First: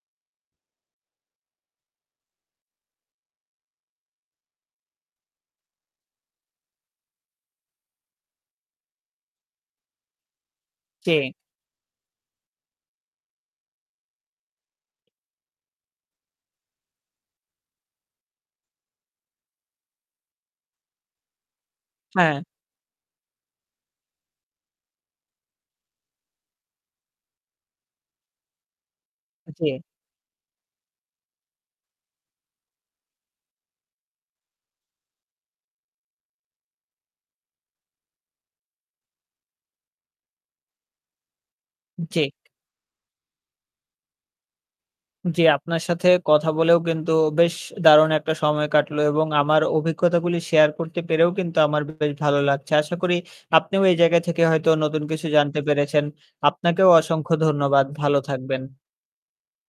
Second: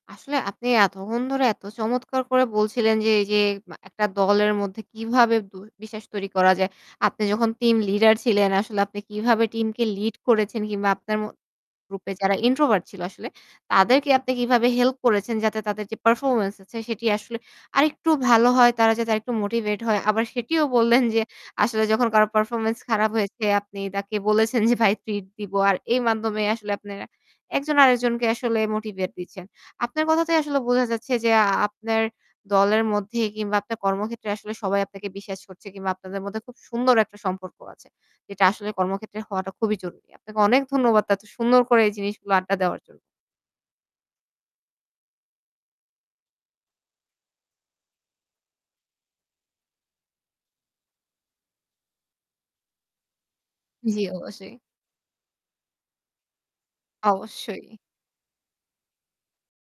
আসলে আপনি এতক্ষণ ধরে এত চমৎকার করে বলছিলেন। যে এই যে মা একটা দলের মধ্যে কিভাবে বু বিশ্বাস তৈরি করা যায়। আপনি যখন টিম লিডার ছিলেন আসলে আপনি কিভাবে টিমকে লিড করেছেন কিংবা আপনার ম কে? গ্রুপ এ যারা ইন্ট্রোভার্ট ছিল আসলে তাদেরকে আপনি কিভাবে হেল্প করেছেন যাতে তাদের যে পারফরম্যান্স আছে সেটি আসলে আরেকটু ভালো হয় তারা যাতে আরেকটু মোটিভেট হয়। আবার সেটিও বললেন যে আসলে যখন কারো হ্যাঁ। পারফরম্যান্স খারাপ হয়েছে আপনি তাকে বলেছেন যে "ভাই ট্রিট দিব।" আর এই মাধ্যমে আসলে আপনারা একজন আরেকজনকে আসলে মোটিভেট দিচ্ছেন। অ্যা জী। আপনার কথাতেই আসলে বোঝা যাচ্ছে যে আ আপনার দলের মধ্যে কিংবা আপনার কর্মক্ষেত্রে আসলে সবাই আপনাকে বিশ্বাস করছে কিংবা আপনাদের মধ্যে খুব সুন্দর একটা সম্পর্ক আছে। এটা আসলে কর্মক্ষেত্রে হওয়াটা খুবই জরুরি। আপনাকে অনেক ধন্যবাদ এত সুন্দর করে এই জেক জিনিসগুলো আড্ডা দেওয়ার জন্য। জ্বী আপনার সাথে কথা বলেও কিন্তু বেশ দারুণ একটা সময় কাটলো। এবং আমার অভিজ্ঞতাগুলি শেয়ার করতে পেরেও কিন্তু আমার বেশ ভালো লাগছে। আশা করি আপনিও এই জ্বি জায়গা থেকে অবশ্যই। হয়তো নতুন কিছু জানতে পেরেছেন। আপনাকেও অসংখ্য অবশ্যই। ধন্যবাদ ভালো থাকবেন।